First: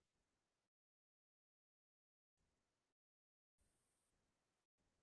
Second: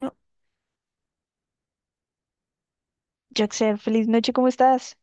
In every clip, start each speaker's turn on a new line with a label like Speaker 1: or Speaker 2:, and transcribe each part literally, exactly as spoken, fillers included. Speaker 1: No, Jackson, feliz noche, ¿cómo estás?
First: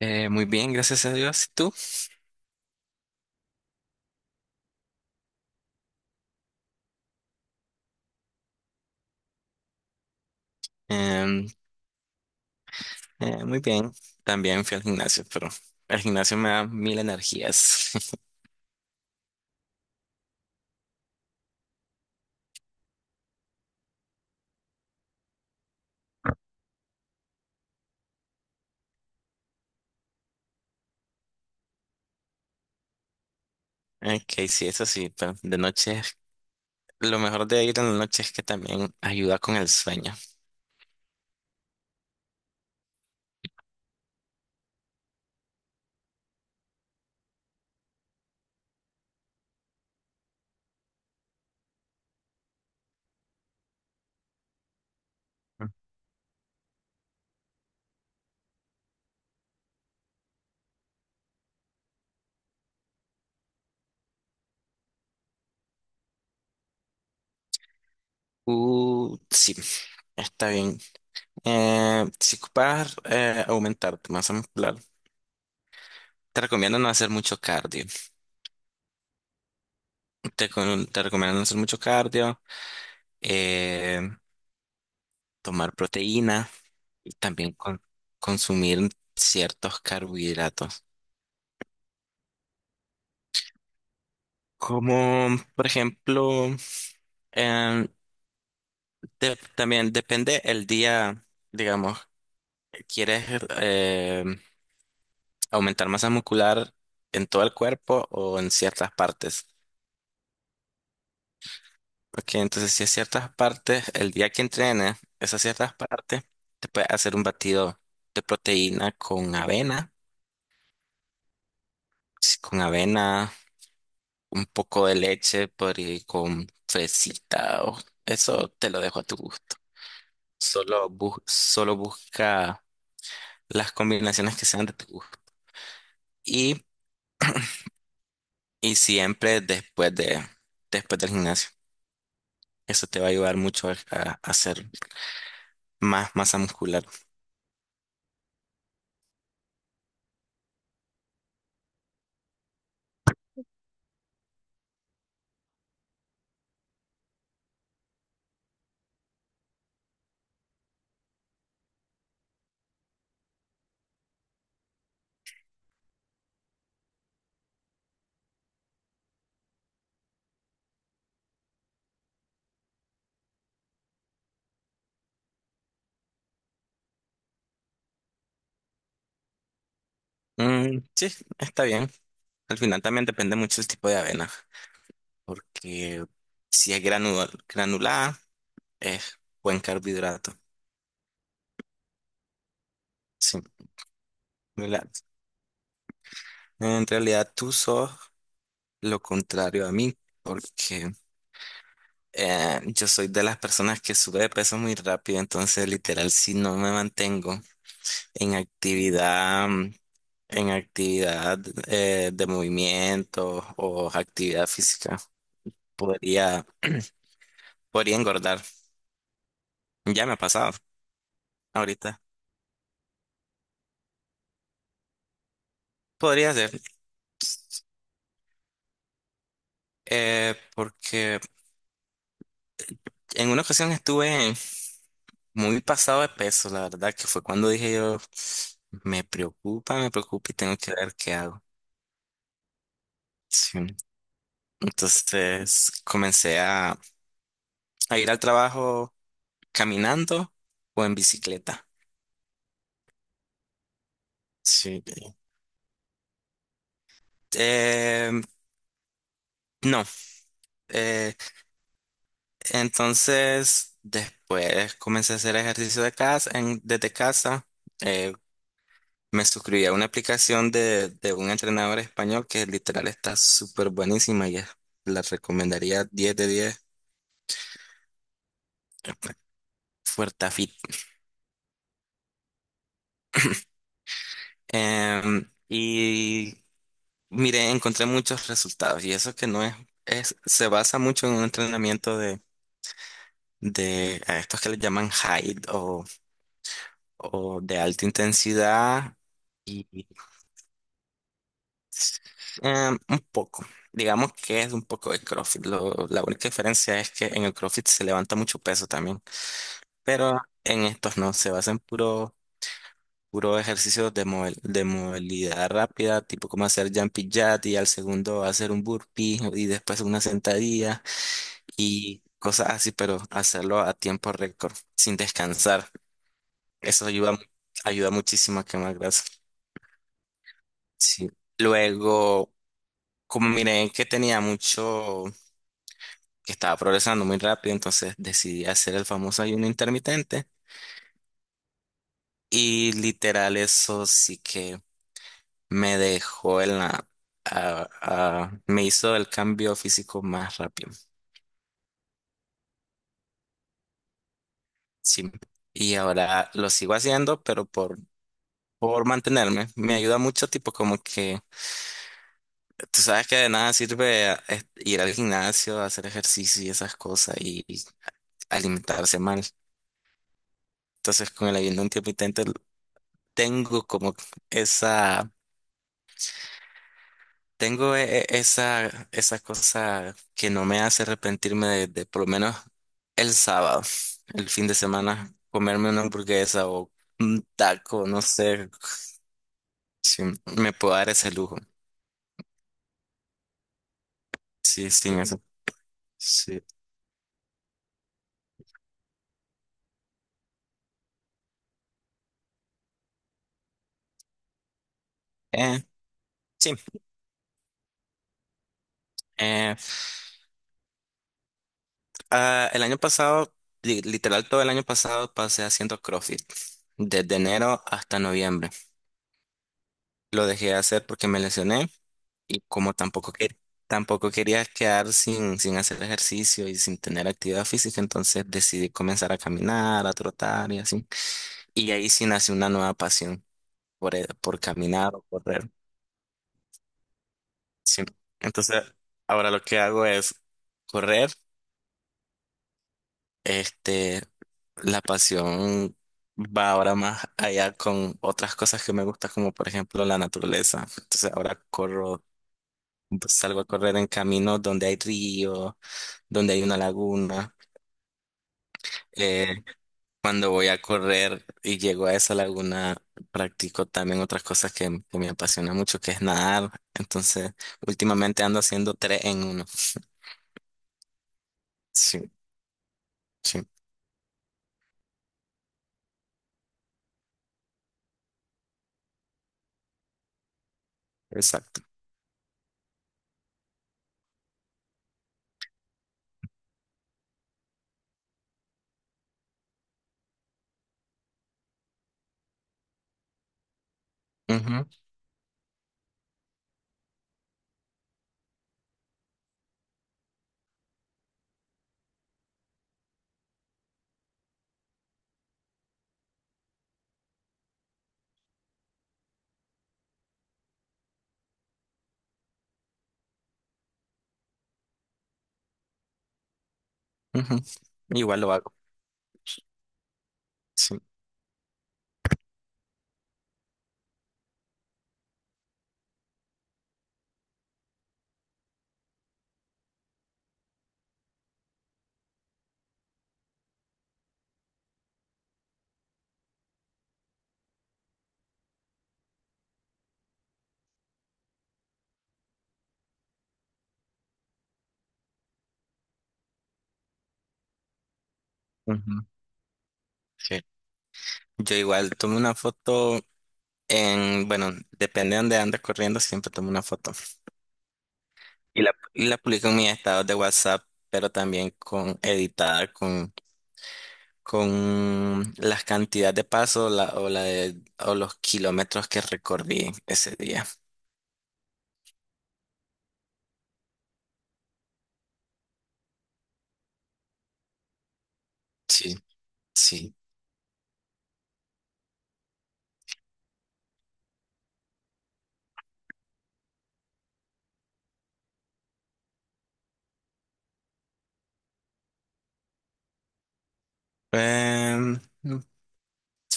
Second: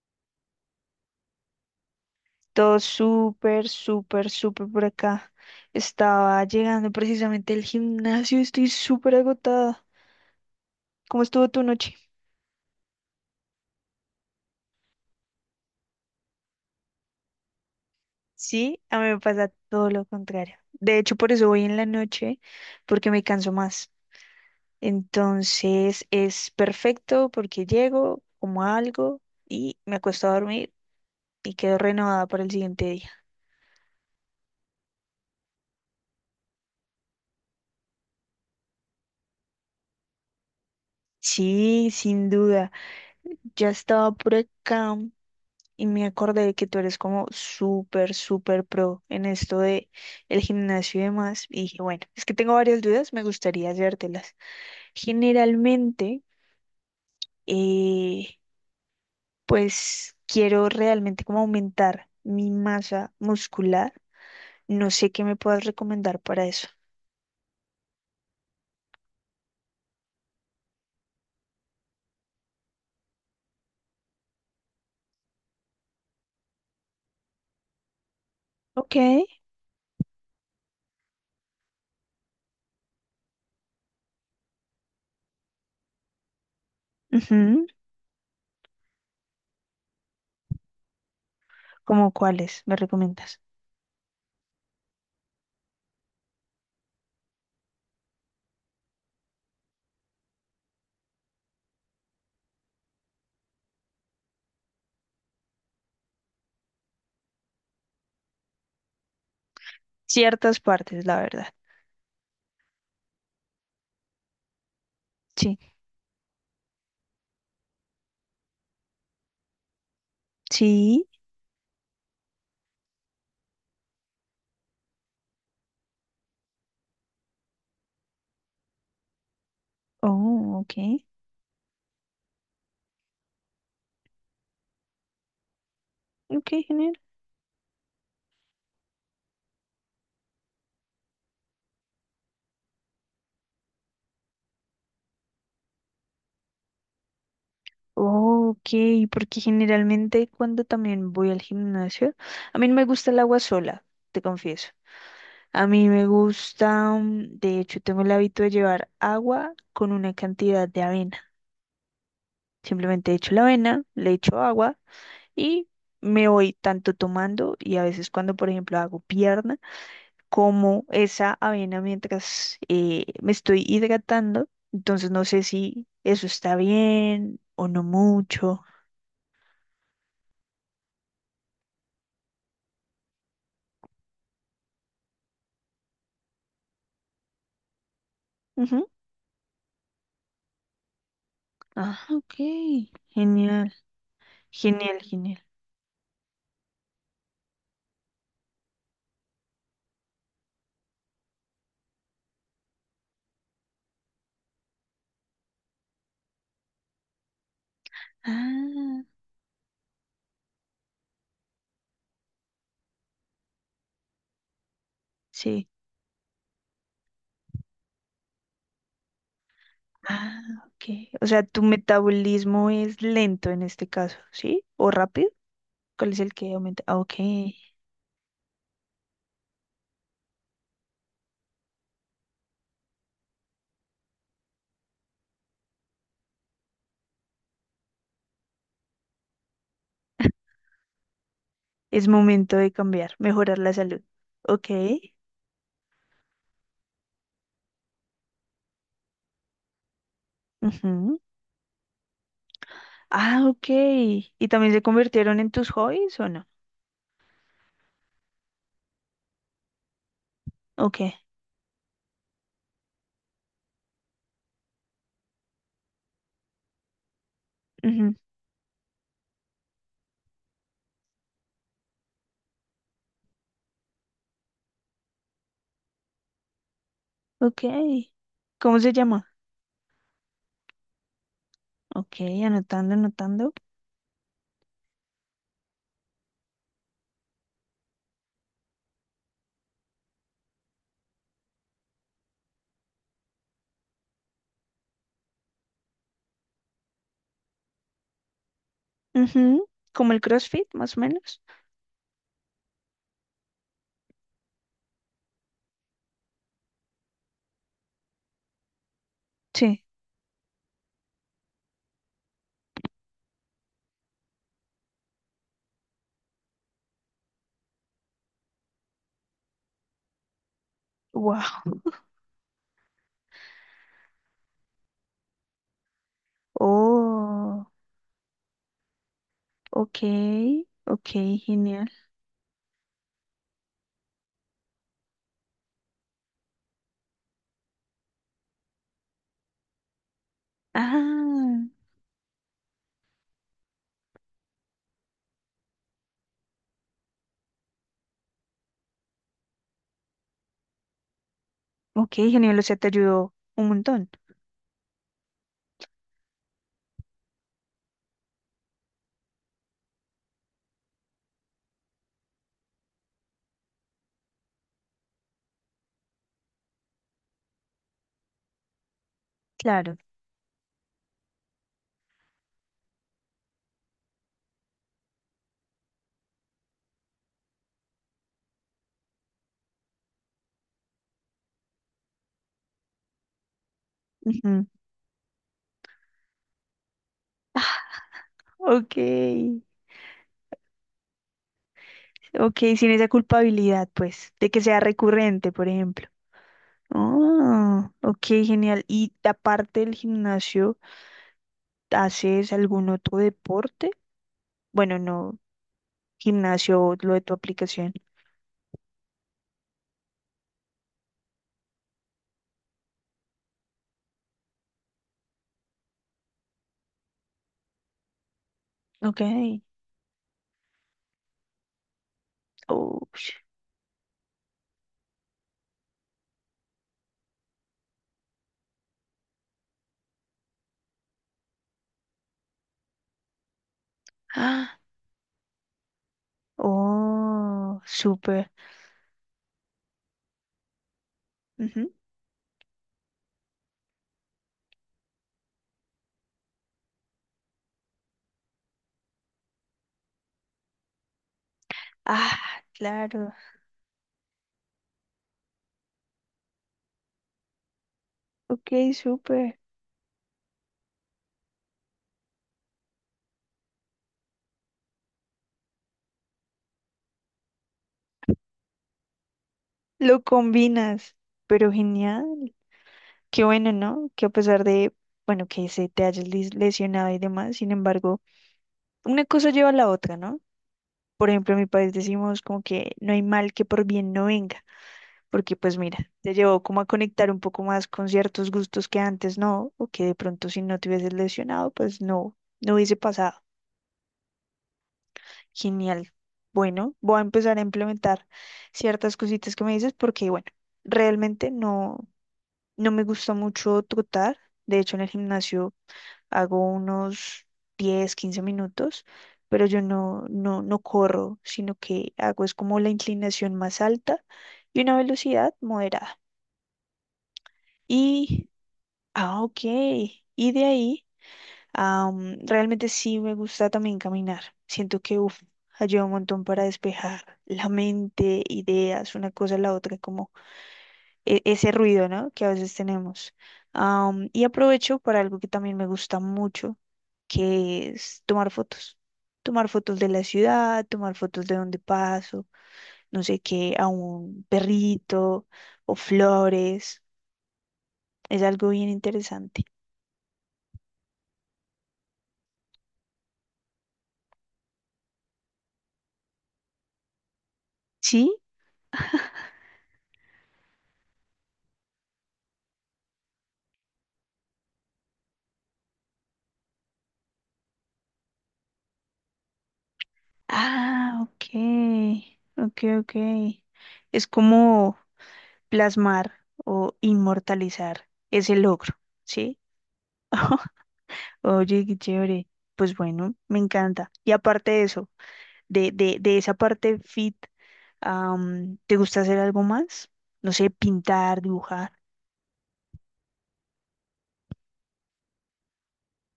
Speaker 2: Eh, muy bien, gracias a Dios. ¿Y tú?
Speaker 1: Todo súper, súper, súper por acá. Estaba llegando precisamente del gimnasio, estoy súper agotada. ¿Cómo
Speaker 2: Em,
Speaker 1: estuvo tu noche?
Speaker 2: eh, Muy bien. También fui al gimnasio, pero el gimnasio me da mil energías.
Speaker 1: Sí, a mí me pasa todo lo contrario. De hecho, por eso voy en la noche, porque me canso más. Entonces es perfecto porque llego, como algo y me acuesto a dormir y quedo renovada para el siguiente día.
Speaker 2: Ok, sí, eso sí, pero de noche, lo mejor de ir en la noche es que también ayuda con el sueño.
Speaker 1: Sí, sin duda. Ya estaba por acá y me acordé que tú eres como súper, súper pro en esto de el gimnasio y demás. Y dije, bueno, es que tengo varias dudas, me gustaría hacértelas. Generalmente, eh, pues quiero realmente como aumentar mi masa muscular. No sé qué me puedas recomendar para eso.
Speaker 2: Uh, sí, está bien. Eh, si ocupas eh, aumentar tu masa muscular, te recomiendo no hacer mucho cardio.
Speaker 1: Ok.
Speaker 2: Te, con- te recomiendo no hacer mucho cardio, eh, tomar proteína. También
Speaker 1: Ujú.
Speaker 2: con- consumir ciertos carbohidratos.
Speaker 1: ¿Cómo cuáles me recomiendas?
Speaker 2: Como por ejemplo, em, de- también depende el día, digamos, ¿quieres eh, aumentar masa muscular en todo el cuerpo o en ciertas partes?
Speaker 1: Ciertas partes, la verdad.
Speaker 2: Porque entonces si es ciertas partes, el día que entrenes esas
Speaker 1: Sí.
Speaker 2: ciertas partes, te puedes hacer un batido de proteína con avena,
Speaker 1: Sí.
Speaker 2: sí, con avena un poco de leche por ahí con fresita o eso te lo dejo a tu gusto.
Speaker 1: Oh, ok.
Speaker 2: Solo, bu- solo busca las combinaciones que sean de tu gusto.
Speaker 1: Ok,
Speaker 2: Y,
Speaker 1: genial.
Speaker 2: y siempre después de, después del gimnasio. Eso te va a ayudar mucho a, a hacer más masa muscular.
Speaker 1: Oh, ok, porque generalmente cuando también voy al gimnasio, a mí no me gusta el agua sola, te confieso. A mí me gusta, mm, de hecho, tengo el hábito de llevar agua con una cantidad de avena. Simplemente echo la avena, le echo agua y me voy tanto tomando y a veces cuando, por ejemplo, hago pierna, como esa avena mientras eh, me estoy hidratando. Entonces no sé si eso está bien o no mucho.
Speaker 2: Mm, sí, está bien. Al final también depende mucho el tipo de avena, porque si es granu- granulada, es buen carbohidrato.
Speaker 1: Ah, ok.
Speaker 2: Sí,
Speaker 1: Genial, genial,
Speaker 2: granulada.
Speaker 1: genial.
Speaker 2: En realidad tú sos lo contrario a mí, porque eh, yo soy de las personas que sube de peso muy rápido, entonces literal si no me mantengo en
Speaker 1: Ah,
Speaker 2: actividad, mm, en actividad eh, de movimiento o actividad física,
Speaker 1: sí.
Speaker 2: podría, podría engordar. Ya me ha
Speaker 1: Ah,
Speaker 2: pasado
Speaker 1: ok. O sea, tu
Speaker 2: ahorita.
Speaker 1: metabolismo es lento en este caso, ¿sí? ¿O rápido? ¿Cuál es
Speaker 2: Podría
Speaker 1: el
Speaker 2: ser.
Speaker 1: que aumenta? Ah, ok.
Speaker 2: Eh, porque en una ocasión estuve muy pasado de peso, la verdad, que fue cuando dije yo, me preocupa, me preocupa y tengo que ver qué hago.
Speaker 1: Es momento de cambiar, mejorar
Speaker 2: Sí.
Speaker 1: la salud. Ok.
Speaker 2: Entonces comencé a, a ir al trabajo caminando o en
Speaker 1: Ujú.
Speaker 2: bicicleta.
Speaker 1: Ah, ok. ¿Y también se
Speaker 2: Sí.
Speaker 1: convirtieron en tus hobbies o no?
Speaker 2: Eh, no. Eh,
Speaker 1: Ok.
Speaker 2: entonces después comencé a hacer ejercicio de casa, en- desde casa. Eh,
Speaker 1: Ujú.
Speaker 2: Me suscribí a una aplicación de, de un entrenador español que literal está súper buenísima y es- la recomendaría diez de diez.
Speaker 1: Ok. ¿Cómo se llama?
Speaker 2: Fuertafit.
Speaker 1: Ok, anotando, anotando.
Speaker 2: Em, y Mire, encontré muchos resultados y eso que no es, es se basa mucho en un entrenamiento de, de a estos que le llaman HIIT o, o de alta intensidad y
Speaker 1: Ujú. Como el CrossFit, más o menos.
Speaker 2: em, un poco, digamos que es un poco de CrossFit. Lo- la única diferencia es que en el CrossFit se levanta mucho peso también,
Speaker 1: Sí.
Speaker 2: pero en estos no, se basa en puro, puro ejercicios de, movel- de movilidad rápida, tipo como hacer jumpy jack y al segundo hacer un burpee y después una sentadilla.
Speaker 1: Wow.
Speaker 2: Y cosas así, pero hacerlo a tiempo récord, sin descansar. Eso ayuda,
Speaker 1: Oh,
Speaker 2: ayuda muchísimo a quemar grasa.
Speaker 1: ok, ok,
Speaker 2: Sí.
Speaker 1: genial.
Speaker 2: Luego, como miré que tenía mucho, que estaba progresando muy rápido, entonces decidí hacer el famoso ayuno intermitente.
Speaker 1: Ah,
Speaker 2: Y literal eso sí que me dejó en la... a- a- me hizo el cambio físico más rápido.
Speaker 1: ok, genial, o sea, te ayudó un montón.
Speaker 2: Sí. Y ahora lo sigo haciendo, pero por, por mantenerme. Me ayuda mucho, tipo como que tú sabes que de nada sirve eh, ir al gimnasio, hacer ejercicio y esas cosas y alimentarse mal.
Speaker 1: Claro.
Speaker 2: Entonces, con el ayuno intermitente tengo como esa, tengo e- e- esa, esa cosa que no me hace arrepentirme de, de por lo menos el sábado, el fin de
Speaker 1: Ujú.
Speaker 2: semana, comerme una hamburguesa o un taco, no sé
Speaker 1: Ok,
Speaker 2: si me puedo dar ese lujo.
Speaker 1: ok, sin esa culpabilidad, pues, de que
Speaker 2: Sí,
Speaker 1: sea
Speaker 2: sí, eso.
Speaker 1: recurrente, por ejemplo.
Speaker 2: Sí.
Speaker 1: Oh, ok, genial. ¿Y aparte del gimnasio, haces algún otro deporte? Bueno, no,
Speaker 2: Eh, sí.
Speaker 1: gimnasio, lo de tu aplicación.
Speaker 2: eh, Ah, el año pasado, li- literal todo el año pasado, pasé haciendo CrossFit, desde enero hasta noviembre.
Speaker 1: Ok.
Speaker 2: Lo dejé de hacer porque me lesioné y como
Speaker 1: Oh,
Speaker 2: tampoco, que-
Speaker 1: sh-
Speaker 2: tampoco quería quedar sin, sin hacer ejercicio y sin tener actividad física, entonces decidí comenzar a caminar, a trotar y así. Y ahí sí nació una nueva pasión por, e- por
Speaker 1: ah,
Speaker 2: caminar o correr.
Speaker 1: oh,
Speaker 2: Sí.
Speaker 1: súper.
Speaker 2: Entonces, ahora lo que hago es correr.
Speaker 1: Ujú.
Speaker 2: Este, la pasión va ahora más allá con otras cosas que me gustan, como por ejemplo la naturaleza. Entonces ahora corro,
Speaker 1: Ah, claro.
Speaker 2: salgo a correr en caminos donde hay río, donde hay una laguna.
Speaker 1: Ok,
Speaker 2: Eh,
Speaker 1: súper.
Speaker 2: Cuando voy a correr y llego a esa laguna, practico también otras cosas que, que me apasiona mucho, que es nadar. Entonces, últimamente ando haciendo tres en uno.
Speaker 1: Lo combinas, pero
Speaker 2: Sí,
Speaker 1: genial. Qué
Speaker 2: sí,
Speaker 1: bueno, ¿no? Que a pesar de, bueno, que se te hayas lis- lesionado y demás, sin embargo, una cosa lleva a la otra, ¿no? Por ejemplo, en
Speaker 2: exacto.
Speaker 1: mi país decimos como que no hay mal que por bien no venga, porque pues mira, te llevó como a conectar un poco más con ciertos gustos que antes no, o que de pronto si no te hubieses lesionado, pues no, no hubiese pasado.
Speaker 2: Ujú,
Speaker 1: Genial. Bueno, voy a empezar a implementar ciertas cositas que me dices porque, bueno, realmente no. No me gusta mucho trotar. De hecho, en el gimnasio hago unos diez, quince minutos, pero yo no, no, no corro, sino que hago es como la inclinación más alta y una velocidad moderada.
Speaker 2: ujú. Igual lo
Speaker 1: Y,
Speaker 2: hago.
Speaker 1: ah, ok. Y de
Speaker 2: Sí.
Speaker 1: ahí, am, realmente sí me gusta también caminar. Siento que, uf, ayuda un montón para despejar la mente, ideas, una cosa a la otra, como e- ese ruido, ¿no? Que a veces tenemos. Am, y aprovecho para algo que también me gusta mucho, que es tomar fotos. Tomar fotos de la ciudad, tomar fotos de donde paso, no sé qué, a un perrito o flores. Es algo bien
Speaker 2: Ujú,
Speaker 1: interesante.
Speaker 2: sí. Yo igual tomo una foto en, bueno, depende de dónde ande corriendo, siempre tomo una foto.
Speaker 1: ¿Sí?
Speaker 2: Y la, y la publico en mis estados de WhatsApp, pero también con editada, con, con la cantidad de pasos la, o, la de- o los kilómetros que recorrí ese día.
Speaker 1: Ah, ok. Ok, ok. Es como plasmar o inmortalizar ese logro,
Speaker 2: Sí,
Speaker 1: ¿sí?
Speaker 2: sí.
Speaker 1: Oye, qué chévere. Pues bueno, me encanta. Y aparte de eso, de, de, de esa parte fit, am, ¿te gusta hacer algo más? No sé, pintar, dibujar,
Speaker 2: Em,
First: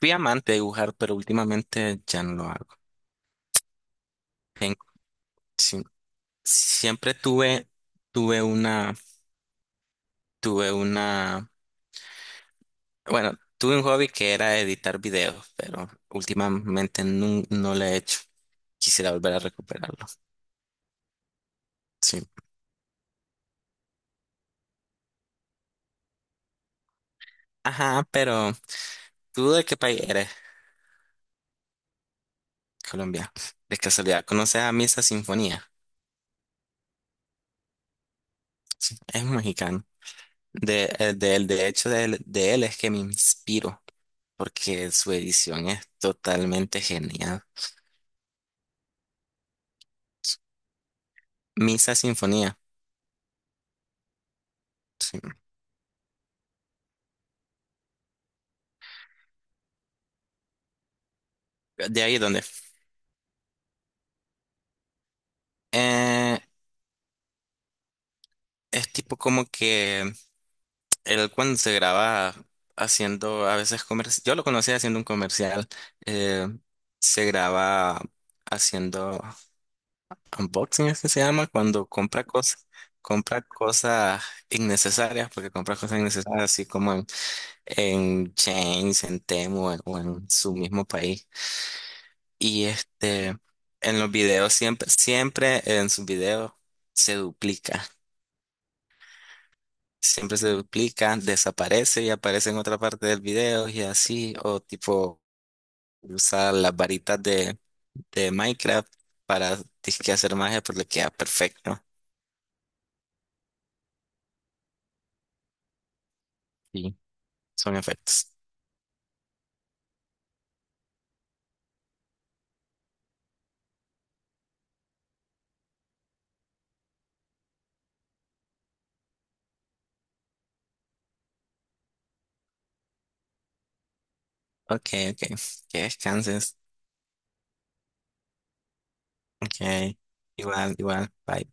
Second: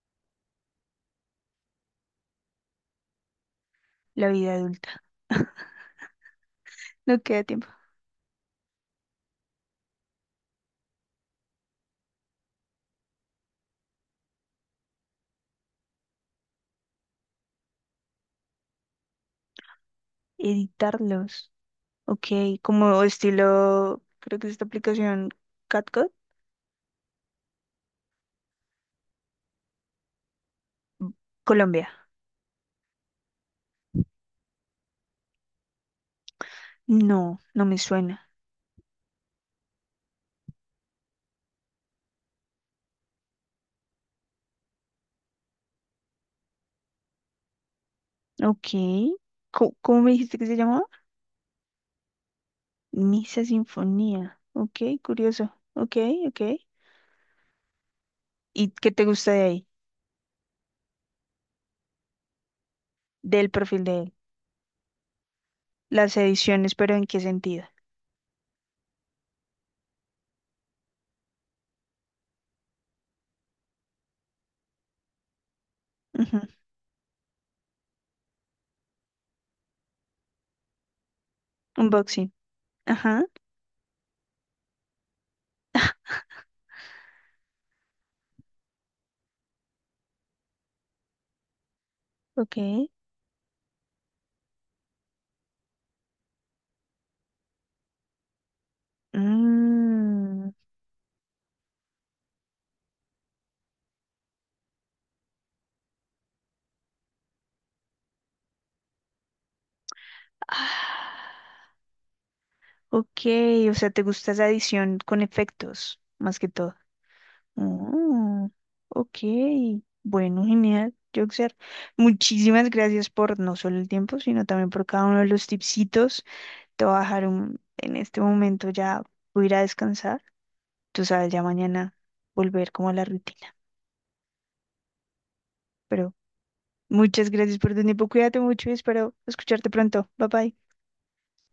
Speaker 2: Fui amante de dibujar, pero últimamente ya no lo hago.
Speaker 1: la vida
Speaker 2: Ten-
Speaker 1: adulta.
Speaker 2: sí. Siempre
Speaker 1: No queda tiempo.
Speaker 2: tuve, tuve una, tuve una. Bueno, tuve un hobby que era editar videos, pero últimamente nun- no, lo he hecho. Quisiera volver a recuperarlo.
Speaker 1: Editarlos.
Speaker 2: Sí.
Speaker 1: Ok, como estilo, creo que es esta aplicación CatCut.
Speaker 2: Ajá, pero ¿tú de qué país eres?
Speaker 1: Colombia.
Speaker 2: Colombia. De casualidad, ¿conoces a Misa Sinfonía?
Speaker 1: No, no me suena.
Speaker 2: Es un mexicano. De, eh, de, él- de hecho, de, él de él es que me inspiro, porque su edición es totalmente genial.
Speaker 1: Ok. Co- ¿Cómo, me dijiste que se llamaba?
Speaker 2: Misa Sinfonía.
Speaker 1: Misa Sinfonía. Ok,
Speaker 2: Sí.
Speaker 1: curioso. Ok, ok. ¿Y qué te gusta de ahí?
Speaker 2: ¿De ahí dónde?
Speaker 1: Del perfil de él. Las
Speaker 2: Eh,
Speaker 1: ediciones, pero ¿en qué sentido?
Speaker 2: es tipo como que él cuando se graba haciendo a veces comercial, yo lo conocía haciendo un comercial,
Speaker 1: Ujú.
Speaker 2: eh, se graba haciendo unboxing, es que se llama, cuando compra
Speaker 1: Unboxing.
Speaker 2: cosas,
Speaker 1: Ajá,
Speaker 2: compra cosas innecesarias, porque compra cosas innecesarias así como en, en Chains, en Temu en- o en su mismo país. Y
Speaker 1: ok.
Speaker 2: este, en los videos siempre, siempre, en sus videos se duplica. Siempre se
Speaker 1: Mm.
Speaker 2: duplica, desaparece y aparece en otra parte del video y así, o tipo usar las varitas de, de Minecraft para disque hacer magia, pues le queda
Speaker 1: Ah,
Speaker 2: perfecto.
Speaker 1: ok, o sea, te gusta esa edición con efectos, más que todo.
Speaker 2: Y son efectos.
Speaker 1: Mm, ok, bueno, genial, Joxer. Muchísimas gracias por no solo el tiempo, sino también por cada uno de los tipsitos. Te voy a dejar un- en este momento ya, voy a ir a descansar. Tú sabes, ya mañana volver como a la rutina.
Speaker 2: Ok, ok, que
Speaker 1: Pero
Speaker 2: descanses.
Speaker 1: muchas gracias por tu tiempo. Cuídate mucho y espero
Speaker 2: Ok,
Speaker 1: escucharte pronto. Bye bye.
Speaker 2: igual, igual, bye.